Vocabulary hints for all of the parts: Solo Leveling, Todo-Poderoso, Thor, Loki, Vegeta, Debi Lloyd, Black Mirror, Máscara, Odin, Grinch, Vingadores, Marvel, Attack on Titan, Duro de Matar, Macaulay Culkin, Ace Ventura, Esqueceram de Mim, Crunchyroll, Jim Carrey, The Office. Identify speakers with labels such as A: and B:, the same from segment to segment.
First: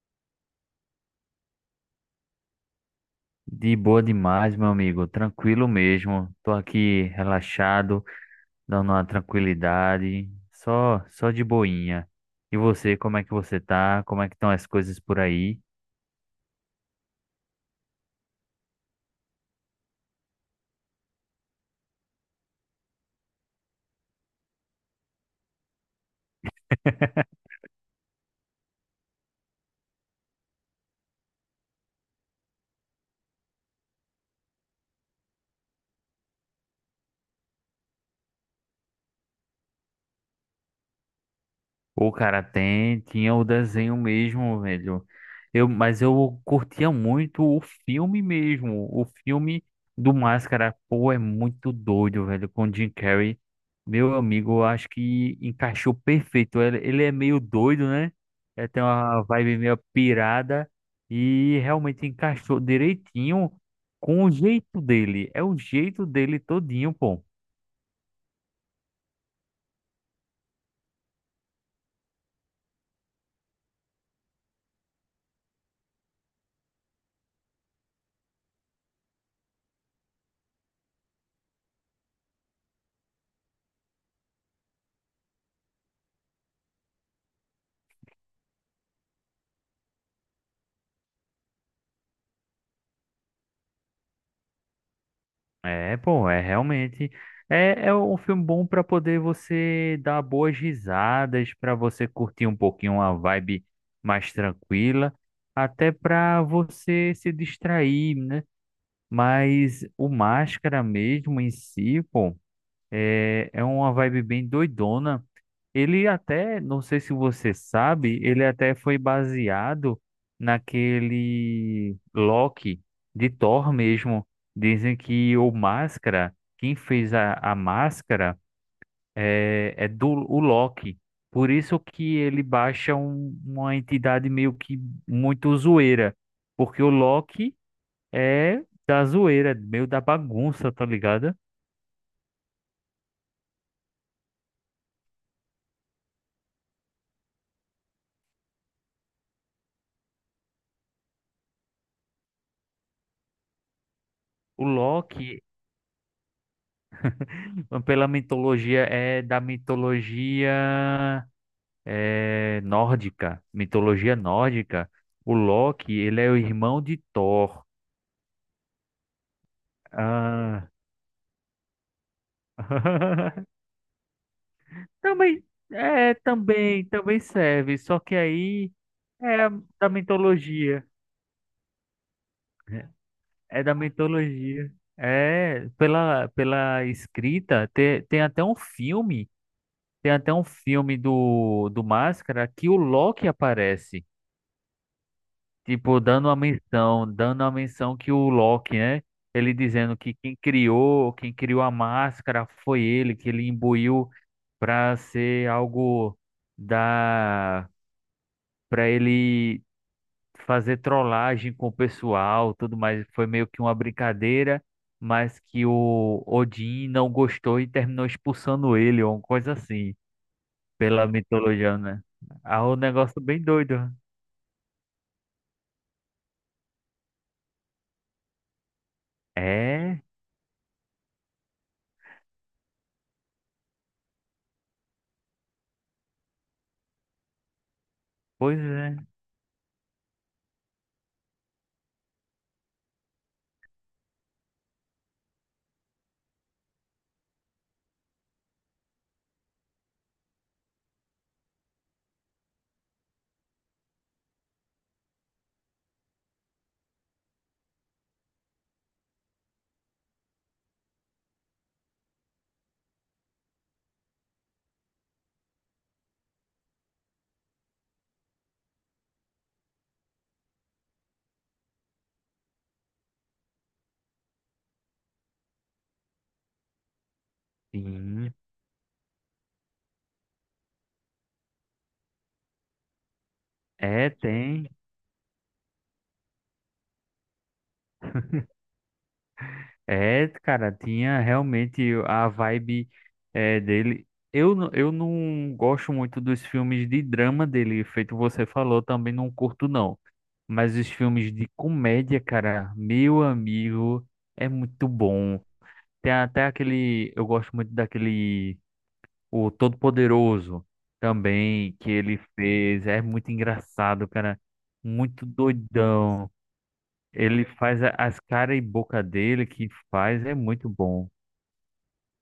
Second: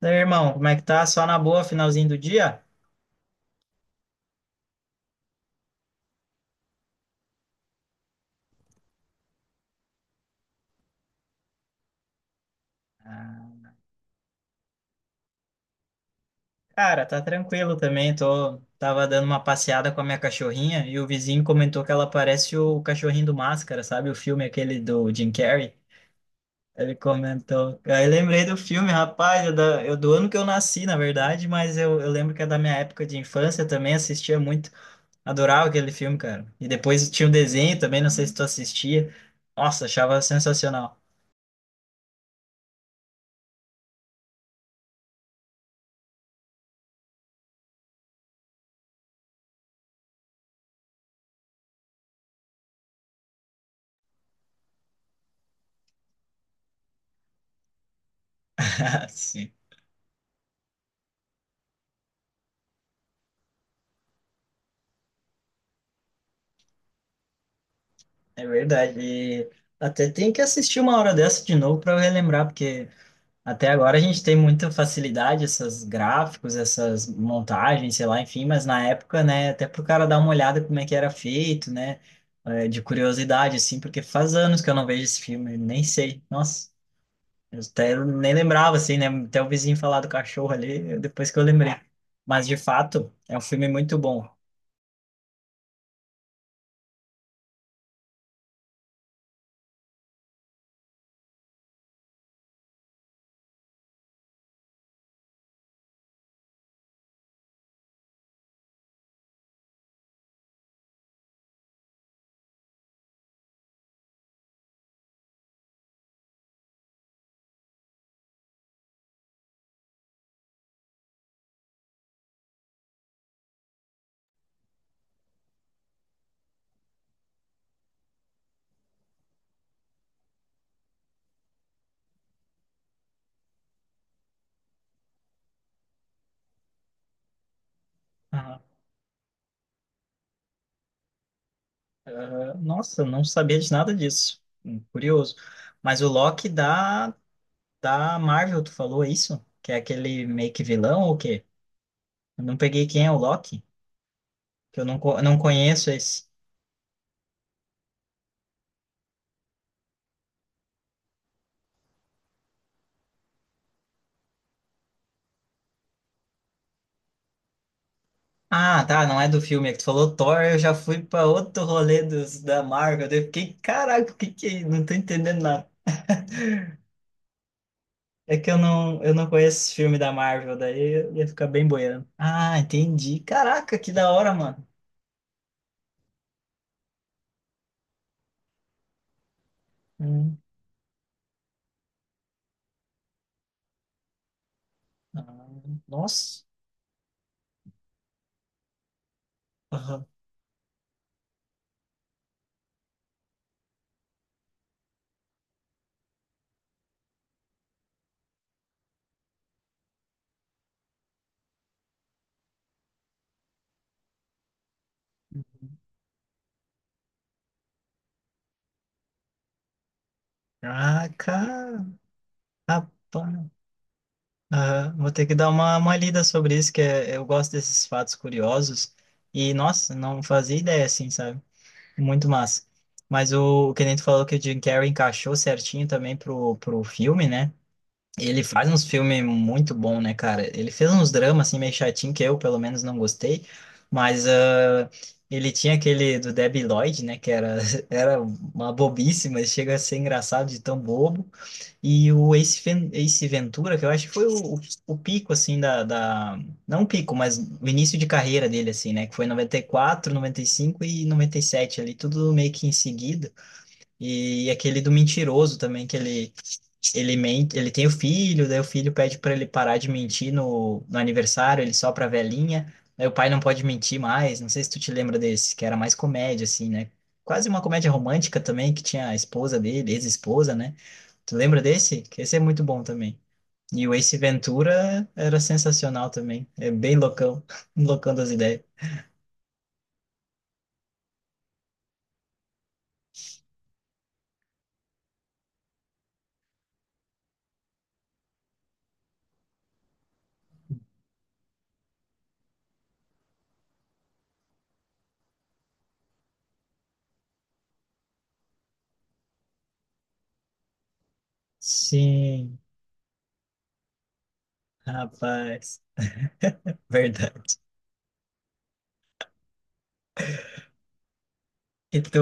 A: Daí, irmão, como é que tá? Só na boa, finalzinho do dia?
B: De boa demais, meu amigo. Tranquilo mesmo. Tô aqui relaxado, dando uma tranquilidade, só de boinha. E você, como é que você tá? Como é que estão as coisas por aí?
A: Cara, tá tranquilo também. Tava dando uma passeada com a minha cachorrinha e o vizinho comentou que ela parece o cachorrinho do Máscara, sabe? O filme aquele do Jim Carrey. Ele comentou. Aí lembrei do filme, rapaz, eu do ano que eu nasci, na verdade, mas eu lembro que é da minha época de infância também, assistia muito. Adorava aquele filme, cara. E depois tinha um desenho também, não sei se tu assistia. Nossa, achava sensacional.
B: O cara tem, tinha o desenho mesmo, velho. Eu, mas eu curtia muito o filme mesmo. O filme do Máscara, pô, é muito doido, velho. Com o Jim Carrey, meu amigo, eu acho que encaixou perfeito. Ele é meio doido, né? Ele tem uma vibe meio pirada e realmente encaixou direitinho com o jeito dele. É o jeito dele todinho, pô.
A: É verdade. E até tem que assistir uma hora dessa de novo para relembrar, porque até agora a gente tem muita facilidade, esses gráficos, essas montagens, sei lá, enfim, mas na época, né, até pro cara dar uma olhada como é que era feito, né, é, de curiosidade, assim, porque faz anos que eu não vejo esse filme, nem sei. Nossa, eu até nem lembrava, assim, né, até o vizinho falar do cachorro ali, depois que eu lembrei. Mas, de fato, é um filme muito bom.
B: É, pô, é realmente. É, um filme bom pra poder você dar boas risadas, pra você curtir um pouquinho uma vibe mais tranquila, até pra você se distrair, né? Mas o Máscara mesmo em si, pô, é uma vibe bem doidona. Ele até, não sei se você sabe, ele até foi baseado naquele Loki de Thor mesmo. Dizem que o Máscara, quem fez a máscara é, é do o Loki. Por isso que ele baixa uma entidade meio que muito zoeira. Porque o Loki é da zoeira, meio da bagunça, tá ligado?
A: Nossa, não sabia de nada disso. Curioso. Mas o Loki da Marvel, tu falou isso? Que é aquele meio que vilão ou o quê? Eu não peguei quem é o Loki,
B: O
A: que eu não, co-
B: Loki,
A: não conheço esse.
B: pela mitologia, é da nórdica, mitologia nórdica, o Loki, ele é o irmão de Thor.
A: Ah, tá, não é do filme. É que tu falou Thor, eu
B: Ah.
A: já fui pra outro rolê da Marvel. Daí eu fiquei, caraca, o que que é isso? Não tô entendendo
B: Também,
A: nada.
B: é, também, também serve, só que
A: É que eu
B: aí
A: não, eu não
B: é
A: conheço esse
B: da
A: filme da Marvel, daí
B: mitologia.
A: eu ia ficar bem boiando. Ah,
B: É
A: entendi.
B: é da
A: Caraca, que da hora, mano.
B: mitologia. É, pela escrita, tem, tem até
A: Hum.
B: um filme do, do Máscara que o Loki aparece.
A: Ah,
B: Tipo,
A: nossa.
B: dando uma menção que o Loki, né? Ele dizendo que quem criou a máscara foi ele, que ele imbuiu pra ser algo da, pra ele fazer trollagem com o pessoal, tudo mais. Foi meio que uma brincadeira, mas que o Odin não gostou e terminou expulsando ele, ou uma coisa assim, pela
A: Ah,
B: mitologia,
A: cara,
B: né? Ah, um
A: rapaz.
B: negócio bem doido.
A: Aham, vou ter que dar uma lida sobre isso, que é, eu gosto desses fatos curiosos. E, nossa,
B: É,
A: não fazia ideia assim, sabe? Muito massa. Mas o que nem tu falou que o Jim Carrey encaixou certinho também pro filme, né? Ele
B: pois
A: faz uns
B: é.
A: filmes muito bom, né, cara? Ele fez uns dramas, assim, meio chatinho, que eu, pelo menos, não gostei. Mas ele tinha aquele do Debi Lloyd, né? Que era, era uma bobice, mas chega a ser engraçado de tão bobo. E o Ace Ventura, que eu acho que foi o pico, assim, da, da... Não o pico, mas o início de carreira dele, assim, né? Que foi noventa e quatro, noventa e cinco e noventa e sete ali, tudo meio que em seguida. E aquele do mentiroso também, que ele mente, ele tem o filho, daí o filho pede para ele parar de mentir no aniversário, ele sopra a velhinha, daí o pai não pode mentir mais. Não sei se tu te lembra desse, que era mais comédia, assim, né? Quase uma comédia
B: Sim.
A: romântica também, que tinha a esposa dele, ex-esposa, né? Tu lembra desse? Que Esse é muito bom também. E o
B: É,
A: Ace
B: tem.
A: Ventura era sensacional também. É bem loucão, loucão das ideias.
B: É, cara, tinha realmente a vibe dele. Eu não gosto muito dos filmes de drama dele, feito você falou, também não curto não. Mas os filmes de comédia, cara, meu amigo, é muito bom. Tem até aquele, eu gosto muito daquele, o Todo-Poderoso também, que ele
A: Sim,
B: fez. É muito engraçado, cara, muito
A: rapaz.
B: doidão. Ele
A: Verdade.
B: faz as cara e boca dele que faz, é muito bom.
A: E tu,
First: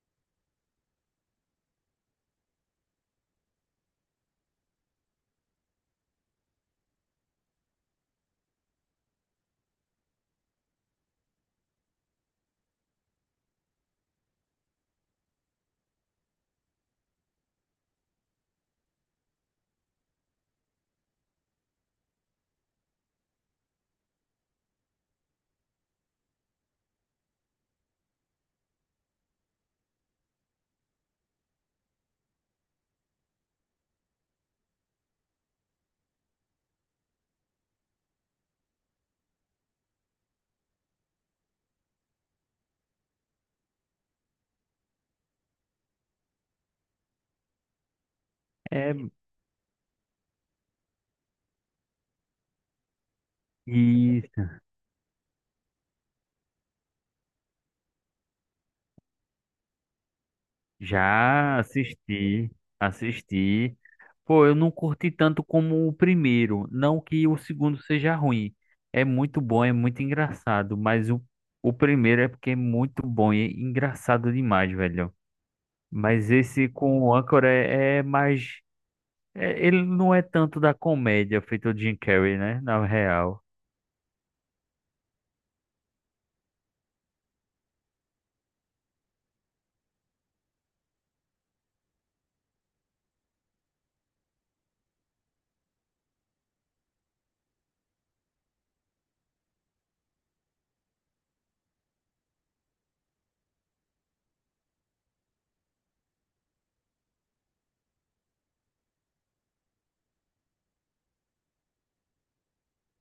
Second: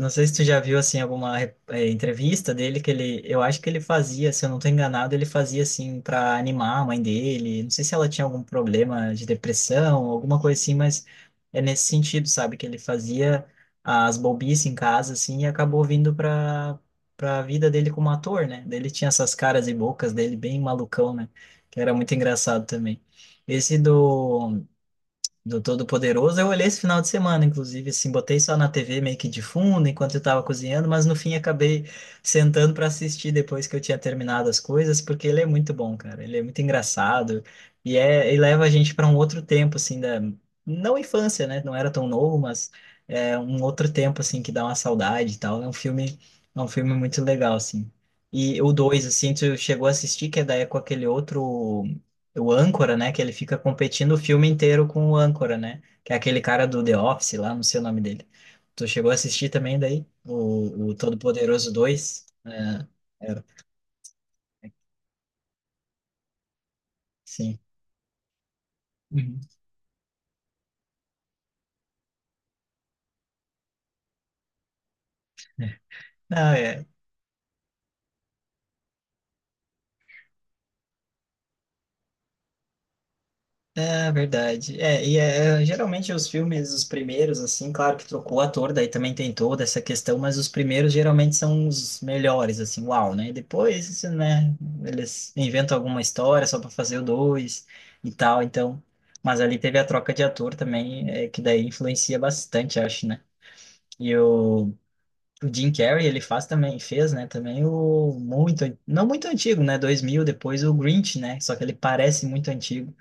A: não sei se tu já viu assim alguma entrevista dele que ele, eu acho que ele fazia, se eu não tô enganado, ele fazia assim para animar a mãe dele. Não sei se ela tinha algum problema de depressão, alguma coisa assim, mas é nesse sentido, sabe, que ele fazia as bobices em casa assim e acabou vindo para a vida dele como ator, né? Daí ele tinha essas caras e bocas dele bem malucão, né? Que era muito engraçado também. Esse do Todo-Poderoso. Eu olhei esse final de semana, inclusive, assim, botei só na TV meio que de fundo enquanto eu tava cozinhando, mas no fim acabei sentando para assistir depois que eu tinha terminado as coisas, porque ele é muito bom, cara. Ele é muito engraçado e leva a gente para um outro tempo, assim, da não infância, né? Não era tão novo, mas é um outro tempo assim que dá uma saudade e tal. É um filme muito legal, assim. E o dois
B: É,
A: assim, tu chegou a assistir, que é daí é com aquele outro o âncora, né? Que ele fica competindo o
B: e
A: filme inteiro com o âncora, né? Que é aquele cara do The Office lá, não sei o nome dele. Tu chegou a assistir também daí? O
B: já
A: Todo-Poderoso dois.
B: assisti,
A: É, é,
B: assisti. Pô, eu não curti tanto como o primeiro. Não que o
A: sim.
B: segundo seja ruim. É
A: Uhum.
B: muito bom, é muito engraçado. Mas o primeiro é porque é muito bom e é engraçado demais, velho. Mas
A: Não,
B: esse
A: é,
B: com o Anchor é mais. Ele não é tanto da comédia feito o Jim Carrey, né? Na real.
A: é verdade. Geralmente os filmes, os primeiros, assim, claro que trocou o ator, daí também tem toda essa questão, mas os primeiros geralmente são os melhores, assim, uau, né? Depois, isso, né, eles inventam alguma história só para fazer o dois e tal, então. Mas ali teve a troca de ator também, é, que daí influencia bastante, acho, né? E o Jim Carrey, ele faz também, fez, né, também o muito, não muito antigo, né, dois mil, depois o Grinch, né? Só que ele parece muito antigo,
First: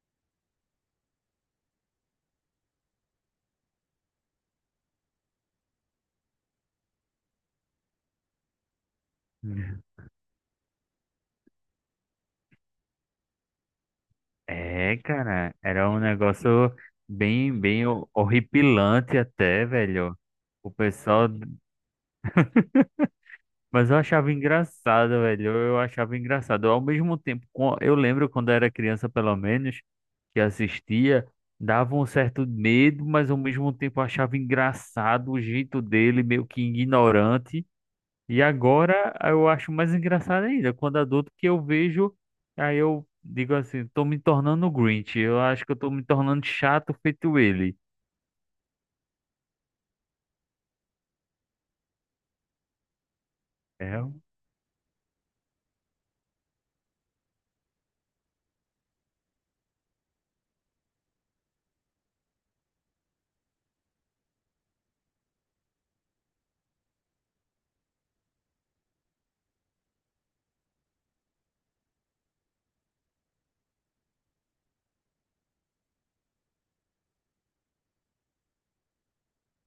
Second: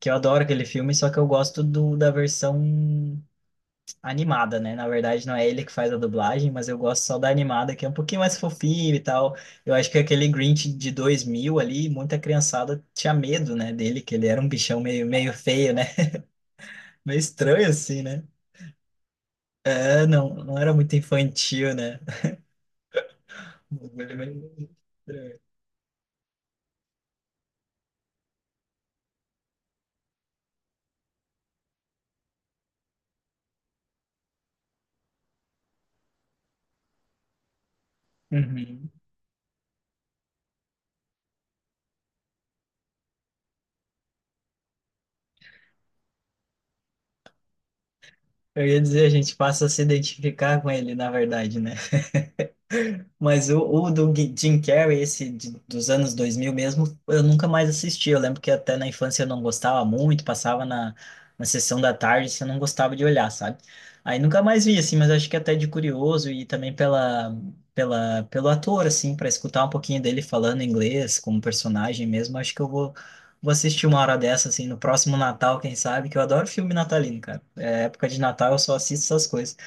A: que eu adoro aquele filme, só que eu gosto do, da versão animada, né? Na verdade, não é ele que faz a dublagem, mas eu gosto só da animada, que é um pouquinho mais fofinho e tal. Eu acho que aquele Grinch de 2000 ali, muita criançada tinha medo, né, dele, que ele era um bichão
B: É,
A: meio, meio
B: cara,
A: feio, né?
B: era um negócio
A: Meio
B: bem,
A: estranho assim, né?
B: horripilante até,
A: É,
B: velho.
A: não, não
B: O
A: era muito
B: pessoal,
A: infantil, né? Um
B: mas eu
A: bagulho
B: achava
A: meio
B: engraçado,
A: estranho.
B: velho. Eu achava engraçado. Ao mesmo tempo, eu lembro quando era criança, pelo menos, que assistia, dava um certo medo, mas ao mesmo tempo eu achava engraçado o jeito dele, meio que ignorante. E
A: Uhum.
B: agora eu acho mais engraçado ainda, quando adulto que eu vejo, aí eu digo assim, tô me tornando Grinch, eu acho que eu tô me tornando chato feito ele.
A: Eu ia dizer, a gente passa a se identificar com ele, na verdade, né? Mas o
B: É,
A: do
B: um,
A: Jim Carrey, esse dos anos 2000 mesmo, eu nunca mais assisti. Eu lembro que até na infância eu não gostava muito, passava na sessão da tarde, assim, eu não gostava de olhar, sabe? Aí nunca mais vi, assim, mas acho que até de curioso e também pelo ator, assim, para escutar um pouquinho dele falando inglês como personagem mesmo, acho que vou assistir uma hora dessa, assim, no próximo Natal, quem sabe, que eu adoro filme natalino, cara. É, época de Natal eu só assisto essas coisas.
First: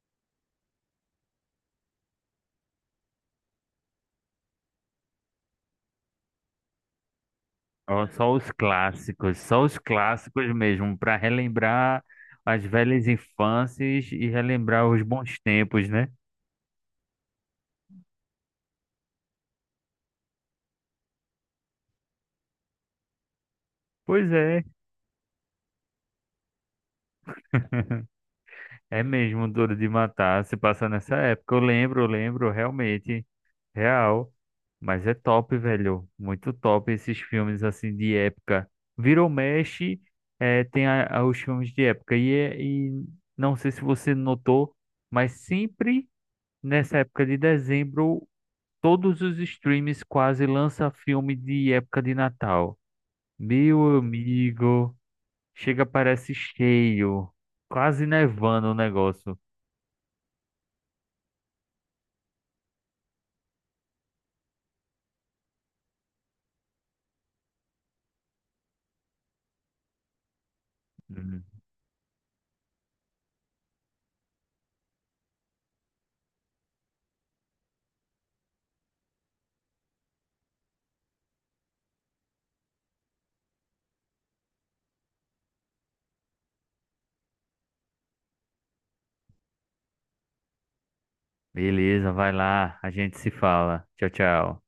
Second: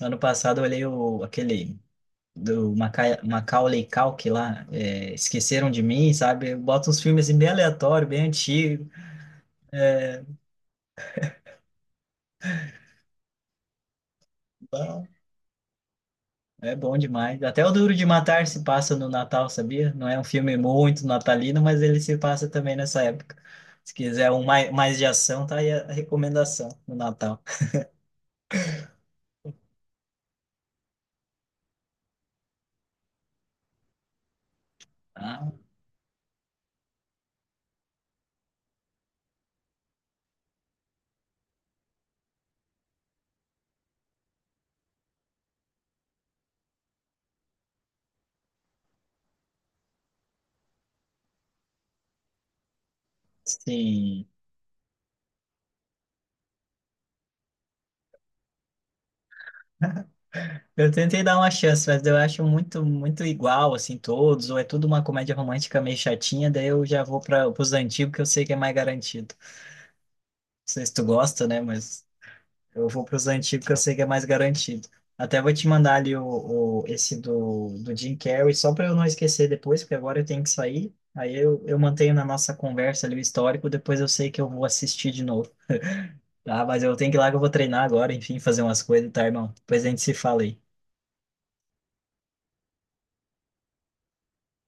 A: Ano passado eu olhei o, aquele do Macaulay Culkin lá, é, Esqueceram de Mim, sabe? Bota uns filmes assim, bem
B: ó,
A: aleatórios, bem antigos.
B: só os clássicos mesmo, para relembrar as velhas infâncias e relembrar os
A: Bom,
B: bons tempos, né?
A: é bom demais. Até o Duro de Matar se passa no Natal, sabia? Não é um filme muito natalino, mas ele se passa também nessa época. Se quiser
B: Pois
A: um
B: é.
A: mais, mais de ação, tá aí a recomendação no Natal.
B: É mesmo Duro de Matar, se passa nessa época. Eu lembro, realmente, real. Mas é
A: Ah,
B: top, velho. Muito top esses filmes assim de época. Virou mexe, tem os filmes de época. E não sei se você notou, mas sempre nessa época de dezembro, todos os streams quase lançam filme de época de Natal. Meu
A: sim.
B: amigo, chega parece cheio, quase nevando o negócio.
A: Eu tentei dar uma chance, mas eu acho muito, muito igual, assim, todos, ou é tudo uma comédia romântica meio chatinha, daí eu já vou para os antigos que eu sei que é mais garantido. Sei se tu gosta, né? Mas eu vou para os antigos que eu sei que é mais garantido. Até vou te mandar ali esse do Jim Carrey, só para eu não esquecer depois, porque agora eu tenho que sair. Aí eu mantenho na nossa conversa ali o histórico, depois eu sei que eu vou assistir de novo. Tá, mas eu tenho que ir lá que eu vou treinar agora, enfim, fazer umas coisas, tá, irmão? Depois a gente se fala aí.
B: Beleza, vai lá, a gente se fala. Tchau, tchau.